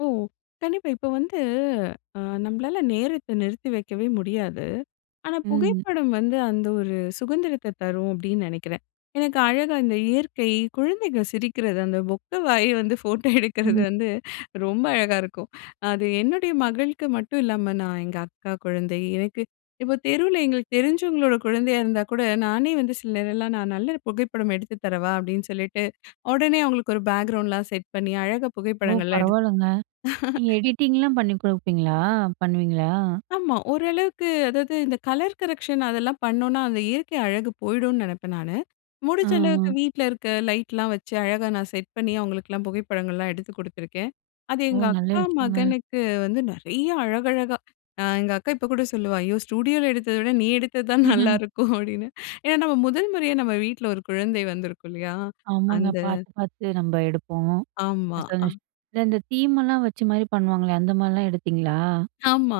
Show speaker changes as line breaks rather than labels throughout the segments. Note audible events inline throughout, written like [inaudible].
ஓ! கண்டிப்பா இப்ப வந்து அ நம்பளால நேரத்த நிறுத்தி வைக்கவே முடியாது. ஆனா
ம்.
புகைப்படம் வந்து, அந்த ஒரு சுகந்திரத்த தரும் அப்படின்னு நெனைக்கிறேன். எனக்கு அழகா இந்த இயற்கை, குழந்தைங்க சிரிக்கிறது அந்த பொக்கை வாய வந்து ஃபோட்டோ எடுக்கிறது
ம்.
வந்து ரொம்ப அழகா இருக்கும். அது என்னுடைய மகளுக்கு மட்டும் இல்லாம நான் எங்க அக்கா குழந்தை, எனக்கு இப்போ தெருவில எங்களுக்கு தெரிஞ்சவங்களோட குழந்தையா இருந்தா கூட, நானே வந்து சில நேரலாம், நான் நல்ல ஒரு புகைப்படம் எடுத்து தரவா? அப்டின்னு சொல்லிட்டு, உடனே அவுங்களுக்கு ஒரு பேக்கிரவுண்ட்லாம் செட் பண்ணி அழகா
ஓ!
புகைப்படங்கள்லாம் எடுத்
பரவால்லங்க. நீங்க
[chuckles]
எடிட்டிங்லாம் பண்ணி குடுப்பீங்களா? பண்ணுவீங்களா?
ஆமா, ஓரளவுக்கு, அதாவது இந்த கலர் கரெக்ஷன் அதெல்லாம் பண்ணோம்ன்னா, அந்த இயற்கை அழகு போயிடும்னனு நினைப்பேன் நானு.
அ,
முடிஞ்ச அளவுக்கு
அ.
வீட்ல இருக்க லைட்லாம் வச்சு, அழகா நான் செட் பண்ணி அவுங்களுக்கெல்லாம் புகைப்படங்கள்லாம் எடுத்து குடுத்துருக்கேன். அது
ஓ!
எங்க
நல்ல
அக்கா
விஷயங்க.
மகனுக்கு வந்து, நெறையா அழகழகா, அ எங்க அக்கா இப்போ கூட சொல்லுவா "ஐயோ, ஸ்டுடியோவில எடுத்தத விட நீ எடுத்தது தான்
[chuckles]
நல்லாருக்கும்" அப்படின்னு ஏன்னா நம்ம முதல் முறையா நம்ம வீட்ல ஒரு குழந்தை வந்திருக்கும் இல்லையா? அந்த
ஆமாங்க பாத்து, பாத்து நம்ப எடுப்போம் [unintelligible]
ஆமா. அ.
அந்த இந்த தீமெல்லாம் வச்சு மாரி பண்ணுவாங்களே, அந்த மாரிலாம் எடுத்தீங்களா?
ஆமா,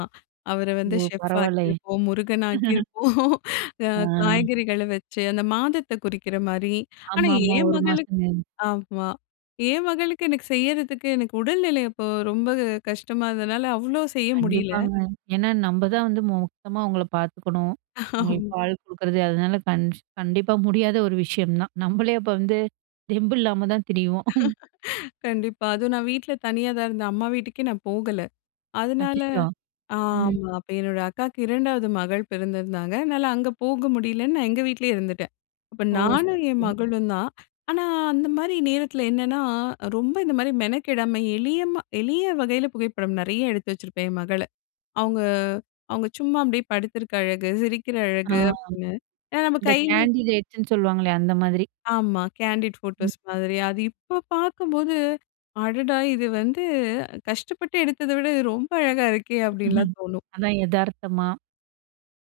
அவர வந்து
ஓ!
செஃப்
பரவால்லையே.
ஆக்கியிருப்போம். முருகன்
[chuckles]
ஆக்கியிருப்போம். [chuckles] அ
அம்.
காய்கறிகள வச்சு அந்த மாதத்தை குறிக்கிற மாரி, ஆனா
ஆமா, ஆமா
என்
1
மகளுக்கு
மாசம். [unintelligible]
ஆமா. என் மகளுக்கு எனக்கு செய்யிறதுக்கு, எனக்கு உடல்நிலை அப்போ ரொம்ப கஷ்டமா இருந்ததுனால, அவ்வளோ செய்ய முடியல.
கண்டிப்பாங்க. ஏன்னா, நம்ப தான் வந்து மொத்தமா அவுங்கள பாத்துக்கணும், அவுங்களுக்கு
[chuckles]
பால் குடுக்குறது அதனால கண் கண்டிப்பா முடியாத ஒரு விஷயம் தான். நம்பளே அப்போ வந்து, தெம்பு இல்லாமதான் திரிவோம். [chuckles]
[chuckles] கண்டிப்பா. அதுவும் நான் வீட்ல தனியா தான் இருந்தேன். அம்மா வீட்டுக்கே நான் போகல. அதனால
அச்சச்சோ! ம்.
ஆமா. அப்போ என்னோட அக்காவுக்கு 2 மகள் பிறந்திருந்தாங்க. அதனால அங்க போக முடியலைன்னு, நான் எங்க வீட்லயே இருந்துட்டேன். அப்போ
ஓ! சரி,
நானும் என்
சரி.
மகளும் தான். ஆனா அந்த மாரி நேரத்தில என்னான்னா, ரொம்ப இந்த மாரி மெனக்கெடாம, எளிய ம எளிய வகையில, புகைப்படம் நெறைய எடுத்து வச்சிருப்பேன் என் மகள்ல. அவுங்க, அவுங்க சும்மா அப்டியே படுத்திருக்க அழகு, சிரிக்கிற
ஆ
அழகு, அப்டின்னு, ஏன்னா நம்ப
இந்த
கையி
கேண்டிடேட்ஸ்ன்னு சொல்லுவாங்களே அந்த மாதிரி.
ஆமா. கேண்டிட்
ம்.
ஃபோட்டோஸ் மாதிரி, அது இப்போ பாக்கும்போது, அடடா! இது வந்து கஷ்டப்பட்டு எடுத்தத விட இது ரொம்ப அழகா இருக்கே! அப்படின்லாம்
[chuckles]
தோணும்.
அதான் எதார்த்தமா,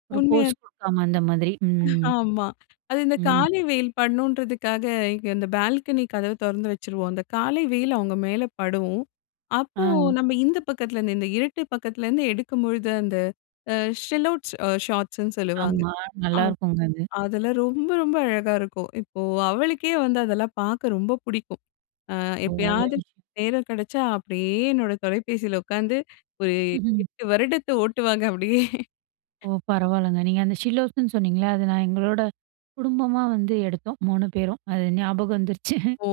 ஒரு போஸ்
உண்மைய,
குடுக்காம அந்த மாதிரி. ம்.
ஆமா. அது இந்த
ம்.
காலை வெயில் படணுன்றதுக்காக, இங்க இந்த பால்கனி கதவ தொறந்து வச்சுருவோம். அந்த காலை வெயில் அவுங்க மேல படும். அப்போ
ஆ.
நம்ம இந்த பக்கத்துலேருந்து, இந்த இருட்டு பக்கத்துலேருந்து எடுக்கும்பொழுது, அந்த அ ஷெல் அவுட்ஸ் ஷார்ட்ஸ்ன்னு சொல்லுவாங்க
ஆமா.
அ
நல்லாருக்குங்க அது.
அதெல்லாம் ரொம்ப, ரொம்ப அழகா இருக்கும். இப்போ அவளுக்கே வந்து அதெல்லாம் பாக்க ரொம்ப புடிக்கும். அ
ஒரு ஆளு.
எப்பயாவது நேரம் கெடைச்சா அப்டியே என்னோட தொலைபேசியில உக்காந்து, ஒரு
[chuckles]
8 வருடத்த ஓட்டுவாங்க அப்படியே,
ஓ பரவால்லங்க! நீங்க அந்த ஷிலோஸ்ன்னு சொன்னீங்கள்ல, அத நான் எங்களோட குடும்பமா வந்து எடுத்தோம். 3 பேரும். அது ஞாபகம் வந்துருச்சு
ஓ!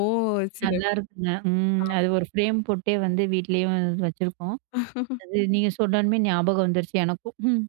[chuckles]
சிறப்,
நல்லாயிருக்குங்க. ம்
ஆமா.
அது ஒரு ஃப்ரேம் போட்டே வந்து வீட்லேயும் வச்சுருக்கோம்
[chuckles]
அது நீங்க சொன்னோனமே, ஞாபகம் வந்துருச்சு எனக்கும். [chuckles]